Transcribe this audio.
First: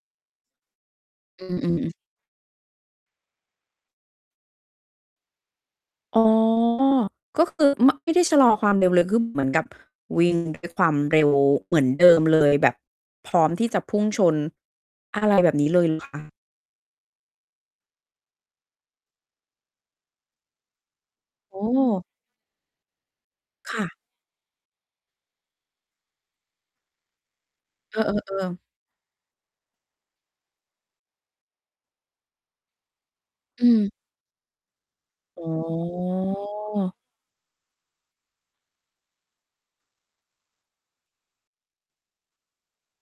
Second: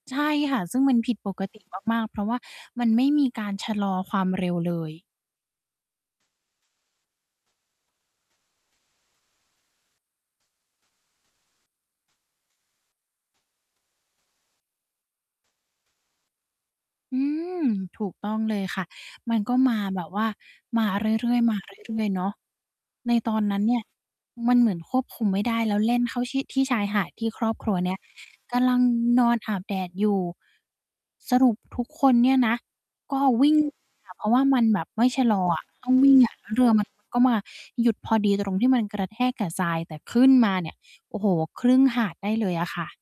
ใช่ค่ะ ซึ่งมันผิดปกอติ ือ ๆ มาก ๆ เพราะว่ามันไม่มีการชะลอความเร็วเลย อ๋อ ก็คือ ไม่ ไม่ชะลอความเร็วเลย คือ เหมือน กับ วิ่งด้วย ความเร็วเหมือนเดิมเลย แบบพร้อมที่จะพุ่งชน อะไรแบบนี้เลย เหรอคะ? อืม ถูกต้องเลยค่ะ มันก็มาแบบว่ามาเรื่อย ๆ มอา ๋เรื่ออ ย ๆ เนาะ ในตอนนั้นเคนี่ย ่ะ มันเหมือนควบคุมไม่ได้แล้ว แล่นเข้าที่ ที่ชายหาดที่ครอบครัวเนี่เย ออ ๆ กๆ ำลังนอนอาบแดดอยู่ สรุป ทุกคนเนี่ยนะ ก็ วิ่ง อืม อะ เพราะว่ามันแบบไม่ ชะลออ๋อะ ต้องวิ่งอะ เรือมันอ ก็มาหยุดพอดีตรงที่มันกระแทกกับทราย แต่ขึ้นมาเนี่ย โอ้โฮ ครึ่งหาดได้เลยอะค่ะ